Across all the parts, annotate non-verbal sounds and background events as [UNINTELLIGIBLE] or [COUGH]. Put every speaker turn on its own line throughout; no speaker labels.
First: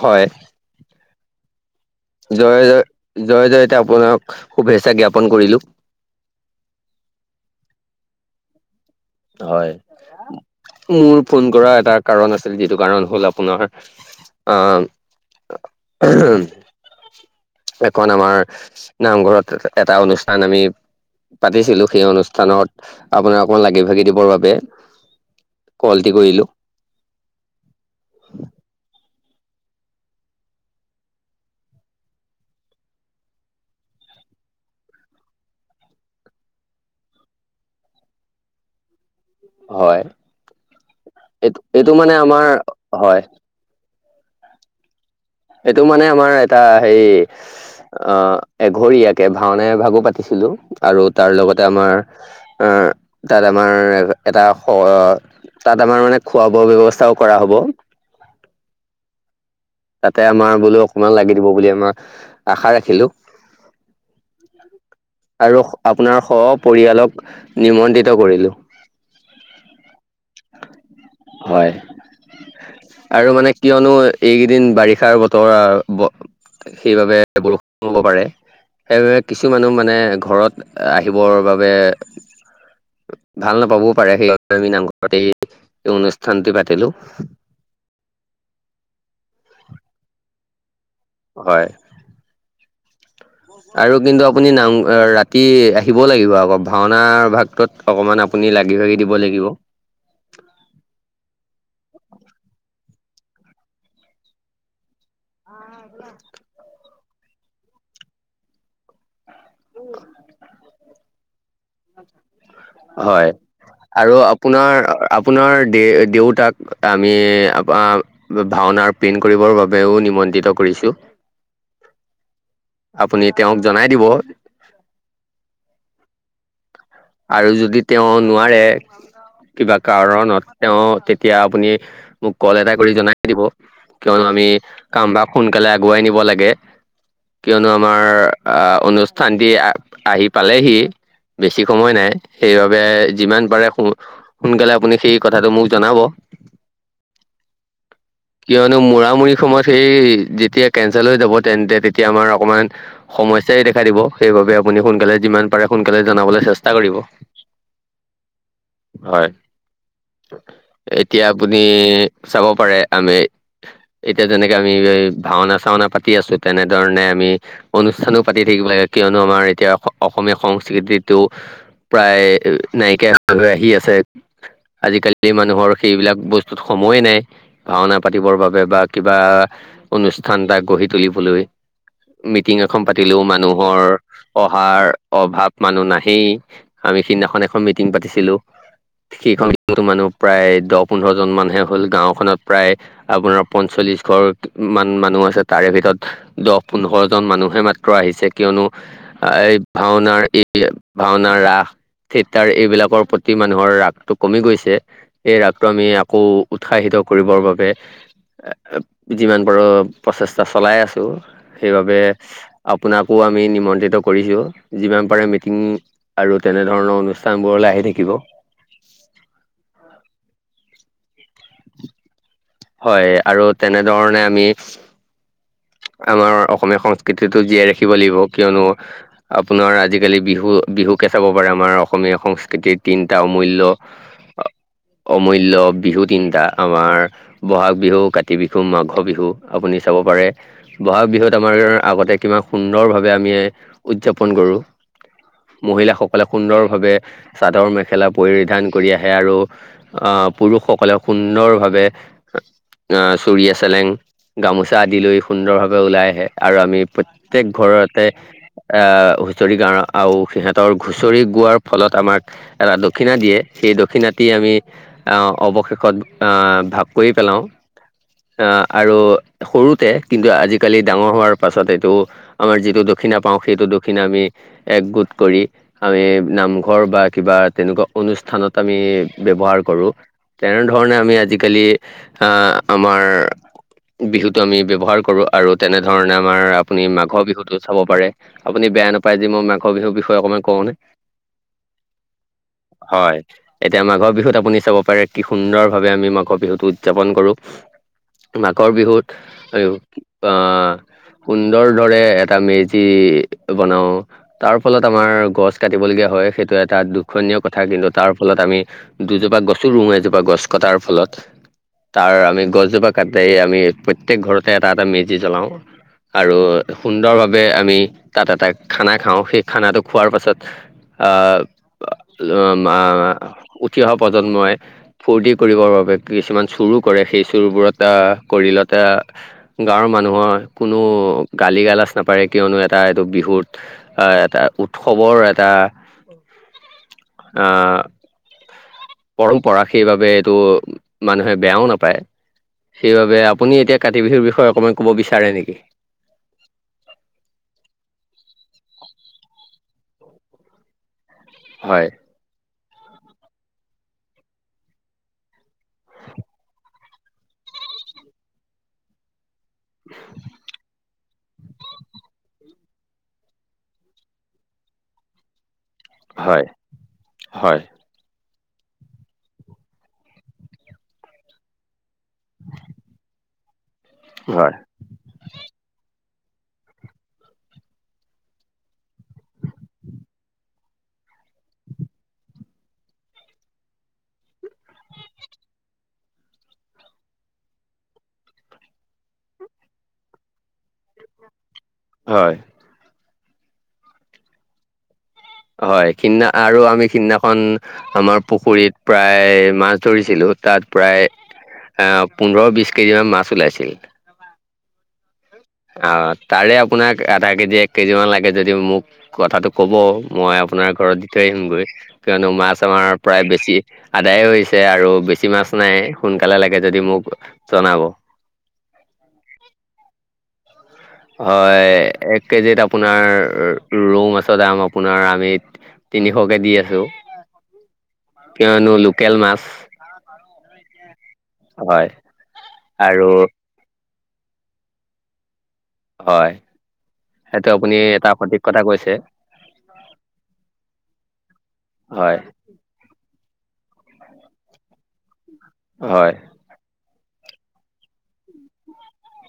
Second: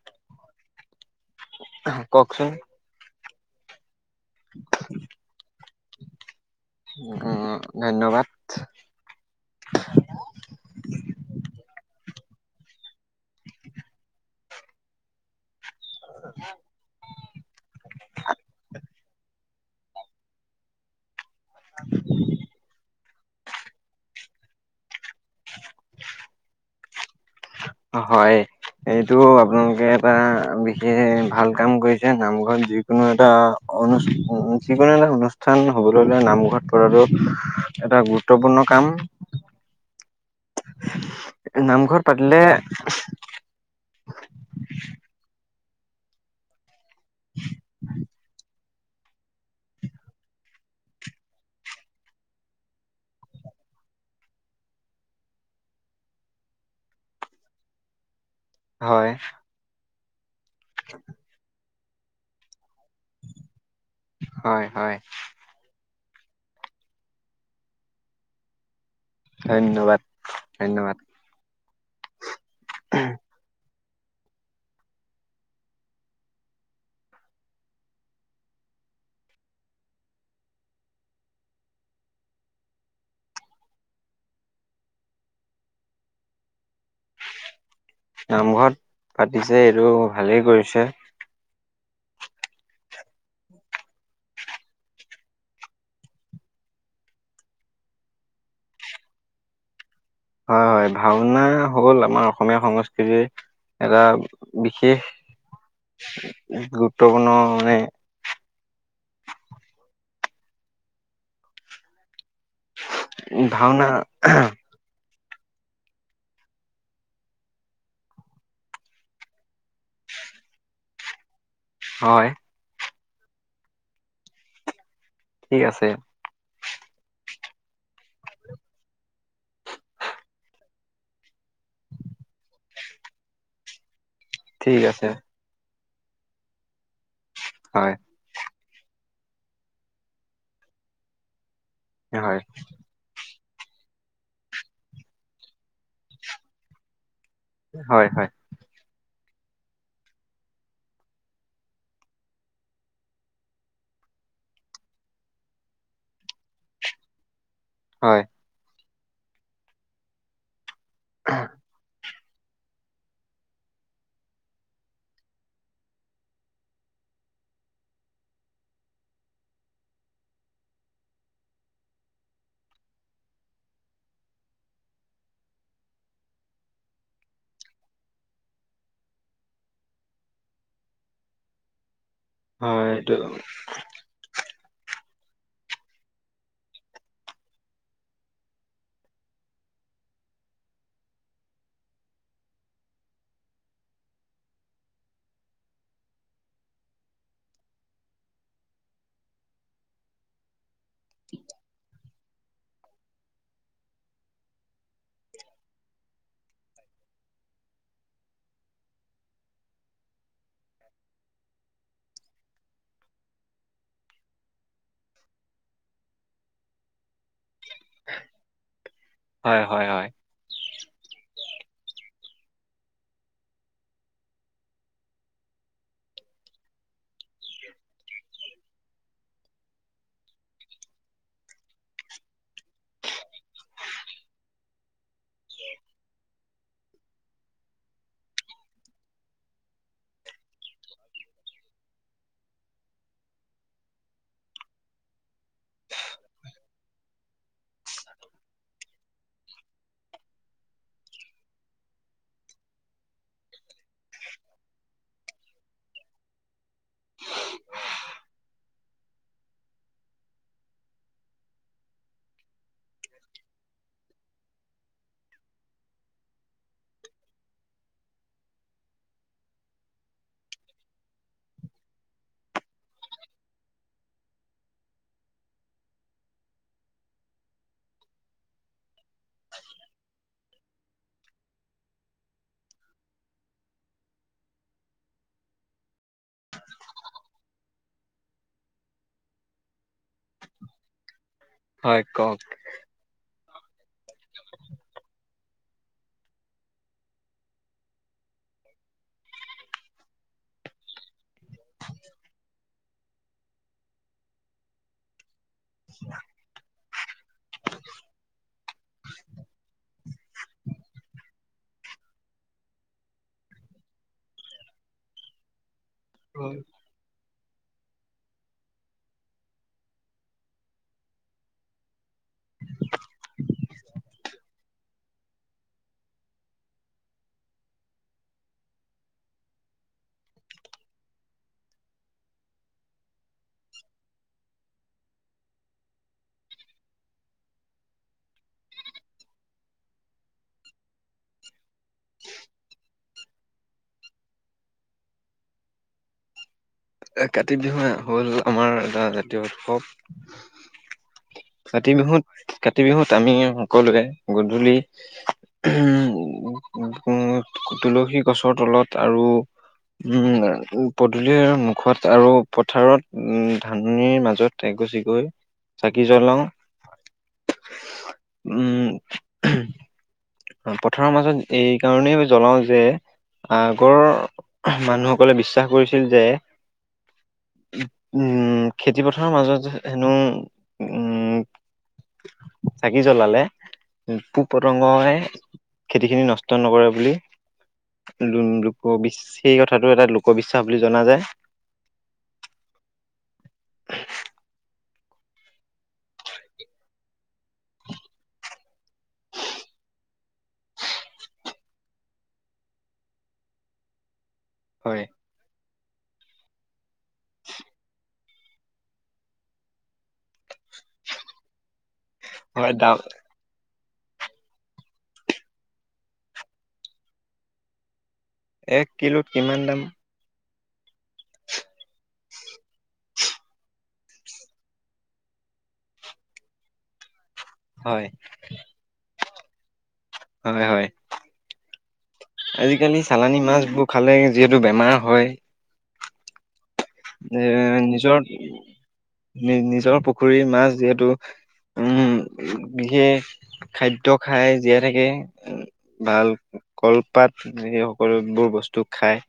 হয়।
[UNINTELLIGIBLE]
জয়, জয়, জয় জয়তে, আপোনাক শুভেচ্ছা জ্ঞাপন কৰিলো।
উম, উম, ধন্যবাদ।
হয়। মোৰ ফোন কৰা এটা কাৰণ আছিল, যিটো কাৰণ হ'ল আপোনাৰ আহ উম। [INAUDIBLE] খন আমাৰ, নামঘৰত এ এটা অনুষ্ঠান আমি পাতিছিলো, সেই অনুষ্ঠানত, আপোনাক অকমান লাগি ভাগি দিবৰ বাবে কলটি কৰিলোঁ।
হয়। এইটো আপোনালোকে এটা, বিশেষ ভাল কাম কৰিছে, নামঘৰত যি কোনো এটা, অনুছ, উ যিকোনো এটা অনুষ্ঠান হ'বলৈ নামঘৰত পতাতো, এটা গুৰু ত্বপূৰ্ণ কাম
হয়, এইটো, এইটো
নামঘৰত
মানে
পাতিলে
আমাৰ, হয়। এইটো মানে আমাৰ এটা হেই আহ, এঘৰীয়াকে, ভাওনা এভাগো পাতিছিলো, আৰু তাৰ লগতে আমাৰ অ', তাত আমাৰ এ এটা, হ তাত আমাৰ মানে, খোৱা বোৱা ব্যৱস্থাও কৰা হ'ব।
হয়।
তাতে আমাৰ বোলো, অকমান লাগি দিব বুলি আমাৰ, আশা ৰাখিলো।
হয়, হয়।
আৰুহ আপোনাৰ সপৰিয়ালক, নিমন্ত্ৰিত কৰিলো।
ধন্যবাদ, ধন্যবাদ।
হয়। আৰু মানে কিয়নো এই দিন বাৰিষাৰ বতৰ আ ব সেইবাবে বৰষুণ হ'ব পাৰে সেইবাবে কিছুমানুহ মানে ঘৰত আহিবৰ বাবে- ভাল নাপাবও পাৰে সেইাবে আমি নামঘৰত এই অনুষ্ঠানট পাতিলো।
নামঘৰত পাতিছে এইটো ভালেই কৰিছে।
হয়। আৰু কিন্তু আপুনি নামঘৰত ৰাতি আহিব লাগিব আকৌ ভাওনা ভাগটোত- অকণমান আপুনি লাগি-ভাগি দিব লাগিব।
হয়-হয়, ভাওনা হ'ল আমাৰ অসমীয়া সংস্কৃতিৰ- এটা বিশেষ
[UNINTELLIGIBLE]
গুৰুত্বপূৰ্ণ মানে-
উম। হয়,
ভাওনা
আৰু আপোনাৰ- আপোনাৰ দে-দেউতাক আমি আঁহ', - ভাওনাৰ প্ৰিন্ট কৰিবৰ বাবেও নিমন্ত্ৰিত কৰিছো।
হয়।
আপুনি তেওঁক জনাই দিব।
ঠিক আছে।
আৰু যদি তেওঁ নোৱাৰে- কিবা কাৰণত তেওঁ তেতিয়া আপুনি মোক কল এটা কৰি জনাই- দিব, কিয়নো আমি
ঠিক আছে
কামভাক সোনকালে আগুৱাই নিব লাগে। কিয়নো
হয়
আমাৰ আঁহ', অনুষ্ঠানটি আহি পালেহি, বেছি- সময় নাই,
হয়,
সেইবাবে যিমান পাৰে সোনকালে আপুনি সেই কথাটো মোক জনাব।
হয়-হয়।
কিয়নো মৰামৰি সময়ত সেই যেতিয়া কেঞ্চেল হৈ যাব তেন্তে তেতিয়া আমাৰ অকণমান- সমস্যাই দেখা দিব, সেইবাবে আপুনি সোনকালে যিমান পাৰে সোনকালে জনাবলৈ চেষ্টা কৰিব।
হয়।
হয়। এতিয়া আপুনি- চাব পাৰে আমি- এতিয়া যেনেকে আমি এই ভাওনা-চাওনা পাতি আছো, তেনেধৰণে আমি- অনুষ্ঠানো পাতি থাকিব লাগে। কিয়নো আমাৰ এতিয়া অসমীয়া সংস্কৃতিটো- প্ৰায় নাইকিয়া হৈ-হৈ আহি আছে। আজিকালিতো মানুহৰ সেইবিলাক বস্তুত সময়ে নাই। ভাওনা পাতিবৰ বাবে বা কিবা অনুষ্ঠান ভাক গঢ়ি তুলিবলৈ। মিটিং এখন
হয়, এইটো
পাতিলেও মানুহৰ অহাৰ অভাৱ মানুহ নাই। সেই আমি সিদিনাখন এখন মিটিং পাতিছিলো। সেইখনো মানুহ প্ৰায় দহ-পোন্ধৰ জন মানহে হ'ল। গাঁওখনত প্ৰায়- আপোনাৰ পঞ্চল্লিশ ঘৰ মান মানুহ আছে তাৰে ভিতৰত- দহ, পোন্ধৰ জন মানুহে মাত্ৰ আহিছে, কিয়নো আঁহ' এই ভাওনাৰ এই- ভাওনাৰ ৰাস, থিয়েটাৰ এইবিলাকৰ মানুহৰ ৰাসটো কমি গৈছে। এই ৰাসটো আমি আকৌ উৎসাহিত কৰিবৰ বাবে এ যিমান পাৰো- প্ৰচেষ্টা চলাই আছো। সেইবাবে- আপোনাকো আমি নিমন্ত্ৰিত কৰিছো, যিমান পাৰে মিটিং আৰু তেনেধৰণৰ অনুষ্ঠান- নামঘৰলৈ আহি থাকিব।
হয়-হয়-হয়।
হয়। আৰু তেনেধৰণে আমি- আমাৰ অসমীয়া সংস্কৃতিতটো জীয়াই ৰাখিব লাগিব কিয়নো- আপোনাৰ আজিকালি বিহু বিহুকে চাব পাৰে আমাৰ অসমীয়া সংস্কৃতিৰ তিনিটা অমূল্য অমূল্য বিহু তিনিটা আমাৰ- বহাগ বিহু কাতি বিহু মাঘ বিহু আপুনি চাব পাৰে। ব'হাগ বিহুত আমাৰ আগতে কিমান সুন্দৰভাৱে আমি উদযাপন কৰোঁ। মহিলাসকলে সুন্দৰভাৱে চাদৰ মেখেলা পৰিধান কৰি আহে আৰু- আহ পুৰুষসকলে সুন্দৰ ভাৱে- অঁ চুৰিয়া চেলেং গামোচা আদি লৈ- সুন্দৰভাৱে উলাই আহে আৰু আমি প্ৰত্যেক ঘৰতে- আহ হুঁচৰি গাঁ আৰু সিহঁতৰ হুঁচৰি গোৱাৰ ফলত আমাক এটা দক্ষিণা দিয়ে সেই দক্ষিণাটি আমি- আ অৱশেষত আহ ভাগ কৰি পেলাওঁ। আহ আৰু সৰুতে- কিন্তু আজিকালি ডাঙৰ হোৱাৰ পাছত এইটো আমাৰ যিটো দক্ষিণা পাওঁ সেইটো দক্ষিণা আমি একগোট কৰি- আমি নামঘৰ বা কিবা তেনেকুৱা অনুষ্ঠানত আমি ব্যৱহাৰ কৰোঁ। তেনেধৰণে আমি আজিকালি আহ আমাৰ বিহুতো আমি ব্যৱহাৰ- কৰো আৰু তেনে ধৰণে আমাৰ আপুনি মাঘৰ বিহুতো চাব পাৰে আপুনি বেয়া না- পাই যদি মই মাঘৰ বিহুৰ বিষয়ে অকমান কওঁনে
হয়, কওক।
হয়ঁ। এতিয়া মাঘৰ বিহুত আপুনি চাব পাৰে কি সুন্দৰ ভাৱে আমি মাঘৰ বিহুতটো উদযাপন কৰোঁ। মাঘৰ বিহুত আৰু আহ- সুন্দৰ দৰে এটা মেজি বনাওঁ তাৰ ফলত আমাৰ গছ- কাটিবলগীয়া হয় সেইটো এটা দুখ- সণীয় কথা কিন্তু তাৰ ফলত আমি দুজোপা গছো ৰুওঁ এজোপা গছ কটাৰ ফলত। তাৰ আমি গছজোপা কাটি আমি প্ৰত্যেক ঘৰতে এটা এটা মেজি জ্বলাওঁ আৰু- সুন্দৰভাৱে আমি তাত এটা খানা খাওঁ সেই খানাটো খোৱাৰ পাছত- আ উ মা উঠি অহা প্ৰজন্মই- ফূৰ্তি কৰিবৰ বাবে কিছুমান চোৰো কৰে সেই চোৰবোৰত আহ কৰিলত- গাঁৱৰ মানুহৰ কোনো গালি গালাজ নাপাৰে কিয়নো এটা এইটো বিহুত- আহ এটা উৎসৱৰ এটা আহ- পৰম্পৰা সেইবাবে এইটো মানুহে বেয়াও নাপায় সেইবাবে আপুনি এতিয়া কাতি বিহুৰ বিষয়ে অকণমান ক'ব বিচাৰে নেকি?
কাতি বিহু হল আমাৰ এটা জাতীয় উৎসৱ।
হয়
কাতি বিহুত কাতি বিহুত আমি সকলোৱে গধূলি- ওহোম উমঁ উমঁ তুলসী গছৰ তলত আৰু। উমঁ পদূলি মূ- ঘৰত আৰু পথাৰত উমঁ ধানিৰ মাজত এগছিকৈ - চাকি জ্বলাওঁ-
হয় হয়
উমঁ ওহোঁ পথ- পথাৰৰ মাজত এইকাৰণেই জ্বলাওঁ যে
হয়
আগৰ- মানুহসকলে বিশ্বাস কৰিছিল যে- উমঁ খেতি পথাৰৰ মাজত হেনো উমঁ -
[UNINTELLIGIBLE]
চাকি জ্বলালে পোক পতংগ হে- খেতিখিনি নষ্ট নকৰে বুলি- লো লোকবিশ্ সেই কথাটো এটা লোকবিশ্বাস বুলি জনা যায়
হয়
[UNINTELLIGIBLE]
হয় সিদিনা আৰু আমি সিদিনাখন আমাৰ পুখুৰীত প্ৰায় মাছ ধৰিছিলো তাত প্ৰায় এ পোন্ধৰ বিশ কেজি মান মাছ ওলাইছিল।
হয়
অ তাৰে আপোনাক আধা কেজি এক কেজি মান লাগে যদি মোক কথাটো ক'ব মই আপোনাৰ ঘৰত দি থৈ আহিমগৈ কিয়নো মাছ
হয়
আমাৰ
দাম
প্ৰায় বেছি আদায় হৈছে আৰু বেছি মাছ নাই সোনকালে লাগে যদি মোক জনাব।
এক কিলোত কিমান দাম।
হয় এক কেজিত আপোনাৰ ৰৌমাছৰ দাম আপোনাৰ আমিত তিনিশ কে দি আছো
হয়
কিয়নো লোকেল মাছ
হয় হয়
হয়
আজিকালি
আৰু
চালানী মাছ বোৰ খালে যিহেতু বেমাৰ হয়
হয়।
এ
সেইটো আপুনি এটা
নিজৰ
সঠিক কথা কৈছে
নি নিজৰ পুখুৰী মাছ যিহেতু
হয়
উম বিশেষ খাদ্য খাই জীয়াই থাকে উ
হয়
ভাল কলপাত এনেকে সকলোবোৰ বস্তু খায়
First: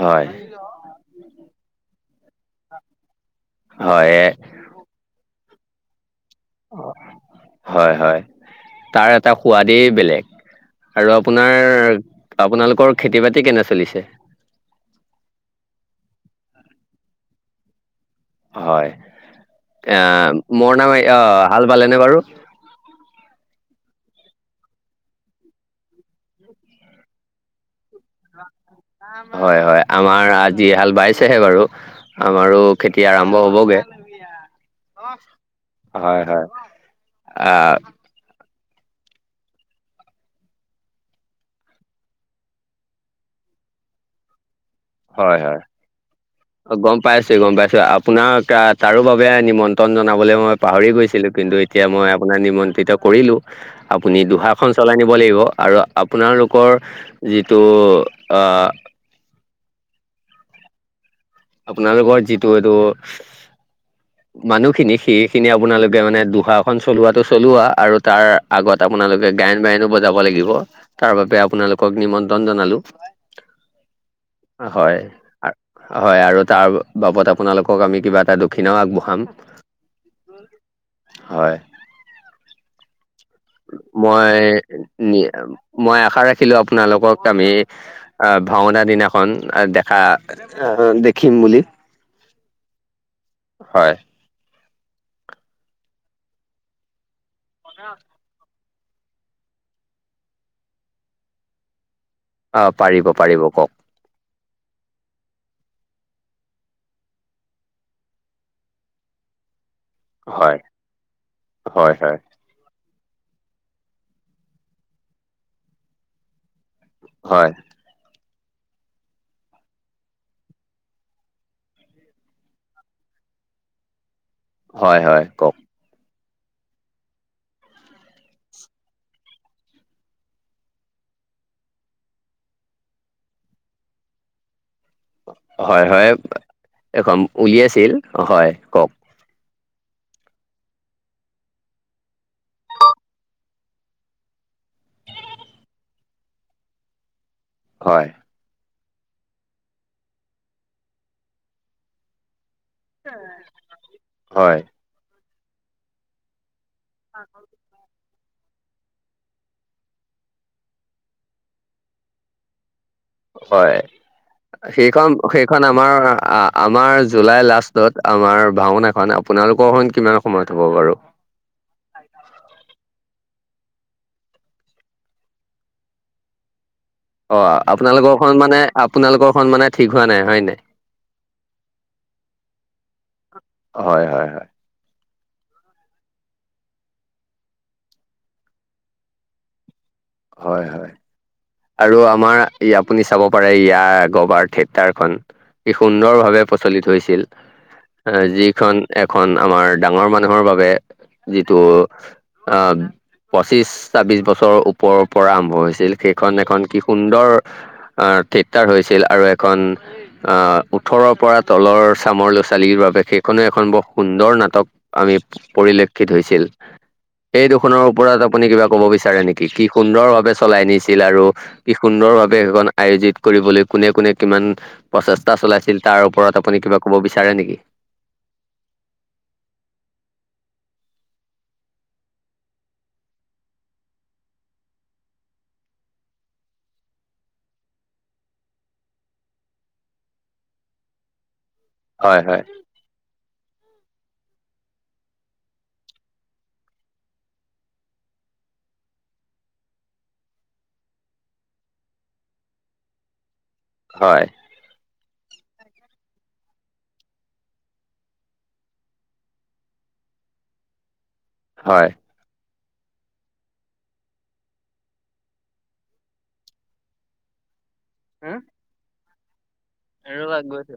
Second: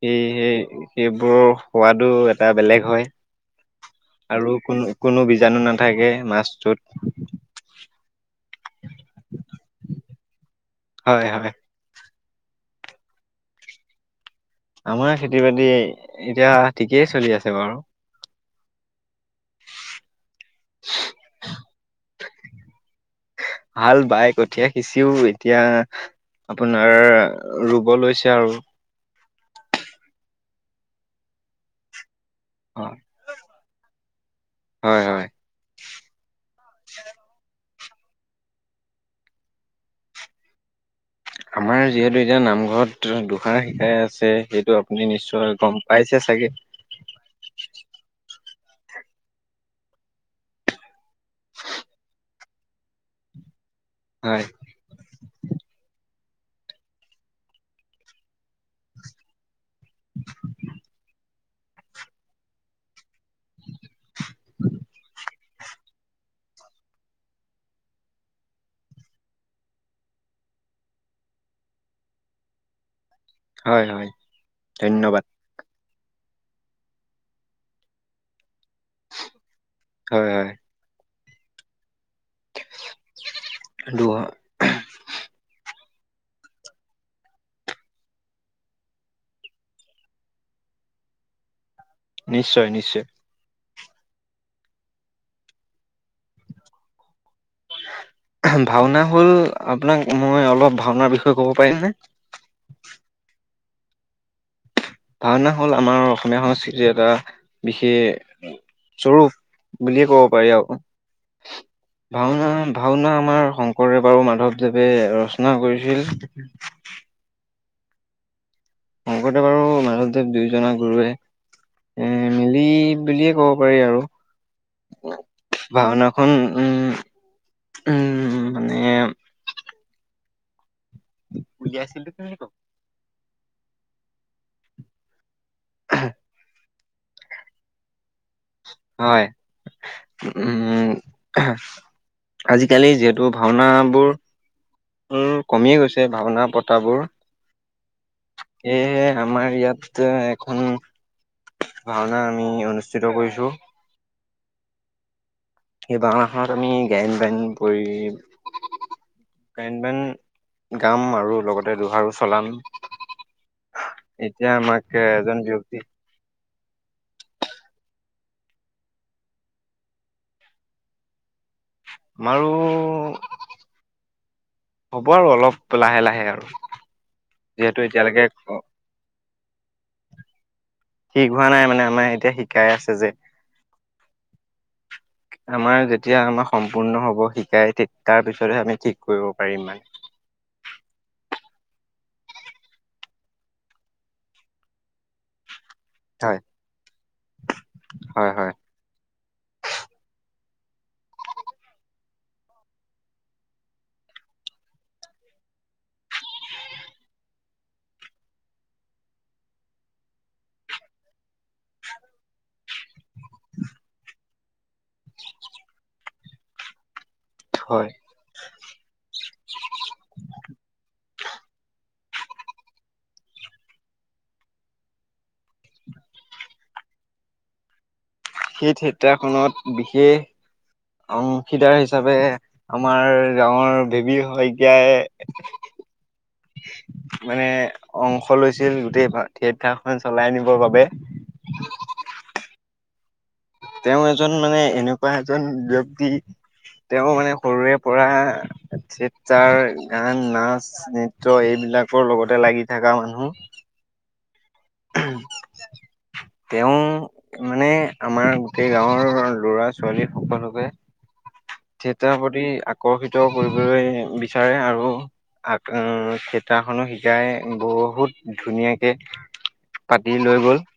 সে
হয়
সেই সেইবোৰৰ সোৱাদো এটা বেলেগ হয়।
হয় এ-
আৰু কোনো কোনো বীজাণু নাথাকে মাছটোত
হয় হয় তাৰ এটা সোৱাদেই বেলেগ আৰু
হয় হয়
আপোনাৰ আপোনালোকৰ খেতি বাতি কেনে চলিছে।
আমাৰ খেতি বাতি এতিয়া ঠিকেই চলি আছে বাৰু।
হয় এ আ মৰণা মাই আ হাল বালেনে বাৰু
হাল বাই কঠীয়া সিঁচিও এতিয়া আপোনাৰ ৰুব লৈছে আৰু
আমাৰ হয় হয় আমাৰ আজি হাল বাইছেহে বাৰু আমাৰো
হয়
খেতি আৰম্ভ হবগে
হয় হয়
হয় হয় আ
আমাৰ যিহেতু এতিয়া নামঘৰত দুসাৰ শিকাই আছে সেইটো অক আপুনি
হয়
নিশ্চয়
হয়
গম পাইছে চাগে
গম পাইছো গম পাইছো আপোনাক তা তাৰো বাবে নিমন্ত্ৰণ জনাবলে মই পাহৰি গৈছিলো কিন্তু এতিয়া মই আপোনাৰ নিমন্ত্ৰিত কৰিলো আপুনি
হয়
দুহাখন চলাই নিব লাগিব আৰু আপোনালোকৰ যিটো আ
[UNINTELLIGIBLE]
আপোনালোকৰ যিটো এইটো মানুহখিনি সে খিনি আপোনালোকে মানে দুহাখন চলোৱাটো চলোৱা আৰু তাৰ আগত আপোনালোকে গায়ন বায়নো ব বজাব লাগিব তাৰ বাবে আপোনালোকক নিমন্ত্ৰণ জনালো।
হয় হয়
হয়
ধন্যবাদ
আ- হয় আৰু তাৰ বাবদ আপোনালোকক আমি কিবা এটা দক্ষিণাও আগবঢ়াম।
হয় হয়
হয়
দুহা
মই নি মই আশা ৰাখিলো আপোনালোকক আমি আ ভাওনা দিনাখন দেখা দেখিম বুলি
নিশ্চয় নিশ্চয়।
হয়। অ
ভাওনা হ'ল আপোনাক মই অলপ ভাওনাৰ বিষয়ে ক'ব পাৰিমনে।
অ পাৰিব পাৰিব কওঁক।
ভাওনা হ'ল আমাৰ অসমীয়া সংস্কৃতিৰ এটা বিশেষ স্বৰূপ। বুলি ক'ব পাৰি
হয়
আৰু
হয় হয়
ভাওনা। ভাওনা আমাৰ শংকৰদেৱ আৰু মাধৱদেৱে ৰচনা কৰিছিল।
হয়।
শংকৰদেৱ আৰু মাধৱদেৱ দুয়োজনা গুৰুৱে। এ মিলি বুলিয়ে ক'ব পাৰি আৰু।
হয়, হয়, কওঁক।
ভাওনাখন উম, উম মানে [UNINTELLIGIBLE]
হয়, হয়, এখন উলিয়াইছিল হয়। কওক
হয়, উম। আজিকালি যিহেতু ভাওনা বোৰ উম কমিয়ে গৈছে ভাওনা পতাবোৰ
হয়।
এ আমাৰ ইয়াত এখন ভাওনা আমি অনুষ্ঠিত কৰিছো।
হয়।
এই ভাওনাখনত আমি গায়ন-বায়ন কৰি গায়ন বায়ন গাম আৰু লগতে দোহাৰো চলাম।
হয়,
এতিয়া আমাক
সেইখন,
এজন
সেইখন
ব্যক্তি
আমাৰ আমাৰ জুলাই লাষ্টত, আমাৰ ভাওনাখন আপোনালোকৰখন কিমান সময়ত হ'ব বাৰু।
আমাৰো হ'ব আৰু অলপ লাহে লাহে আৰু।
অ',
যিহেতু
আপোনালোকৰ
এতিয়ালৈকে
খন মানে আপোনালোকৰ খন মানে ঠিক হোৱা নাই হয় নাই।
ঠিক হোৱা নাই মানে আমাৰ এতিয়া শিকাই আছে যে।
হয় হয় [INAUDIBLE]
আমাৰ যেতিয়া আমাৰ সম্পূৰ্ণ হ'ব, শিকাই তাৰপিছত হে আমি ঠিক কৰিব পাৰিম মানে।
হয়, হয়। আৰু আমাৰ, এ আপুনি চাব পাৰে ইয়াৰ আগৰবাৰ থিয়েটাৰখন কি সুন্দৰ
হয়
ভাৱে প্ৰচলিত হৈছিল, এ
হয় হয়
যিখন এখন আমাৰ ডাঙৰ মানুহৰ বাবে যিটো অ', পঁচিশ, ছাবিছ বছৰৰ ওপৰৰ পৰা আৰম্ভ হৈছিল সেইখন এখন কি সুন্দৰ অ', থিয়েটাৰ হৈছিল আৰু এখন অ', ওঠৰৰ পৰা তলৰ চামৰ ল'ৰা -ছোৱালীৰ বাবে সেইখনে এখন বৰ সুন্দৰ নাটক। আমি পৰিলক্ষিত হৈছিল। সেই দুখনৰ
হয়
ওপৰত আপুনি কিবা ক'ব বিচাৰে নেকি? কি কি সুন্দৰ ভাৱে চলাই নিছিল আৰু কি সুন্দৰ ভাৱে সেইখন আয়োজিত কৰিবলৈ কোনে কোনে কিমান প্ৰচেষ্টা চলাইছিল তাৰ ওপৰত আপুনি কিবা ক'ব বিচাৰে নেকি?
সেই থিয়েটাৰ খনত বিশেষ অংশীদাৰ হিচাপে আমাৰ গাঁৱৰ নীবিৰ শইকীয়াই
[INAUDIBLE]
মানে অংশ লৈছিল গোটেই থিয়েটাৰখন চলাই নিবৰ বাবে।
হয়, হয়।
তেওঁ এজন মানে এনেকুৱা এজন ব্যক্তি তেওঁ মানে সৰুৰে পৰা থিয়েটাৰ, গান, নাচ নৃত্য এইবিলাকৰ লগতে লাগি থকা মানুহ।
হয়।
[INAUDIBLE] তেওঁ মানে আমাৰ গোটেই গাঁৱৰ লৰা -ছোৱালী সকলোকে
হয়।
থিয়েটাৰ প্ৰতি আকৰ আকৰ্ষিত কৰিবলৈ বিচাৰে, আৰু থিয়েটাৰ খনো শিকাই। গাই বহুত ধুনীয়াকে পাতি
আৰু
লৈ
আগ
গ'ল।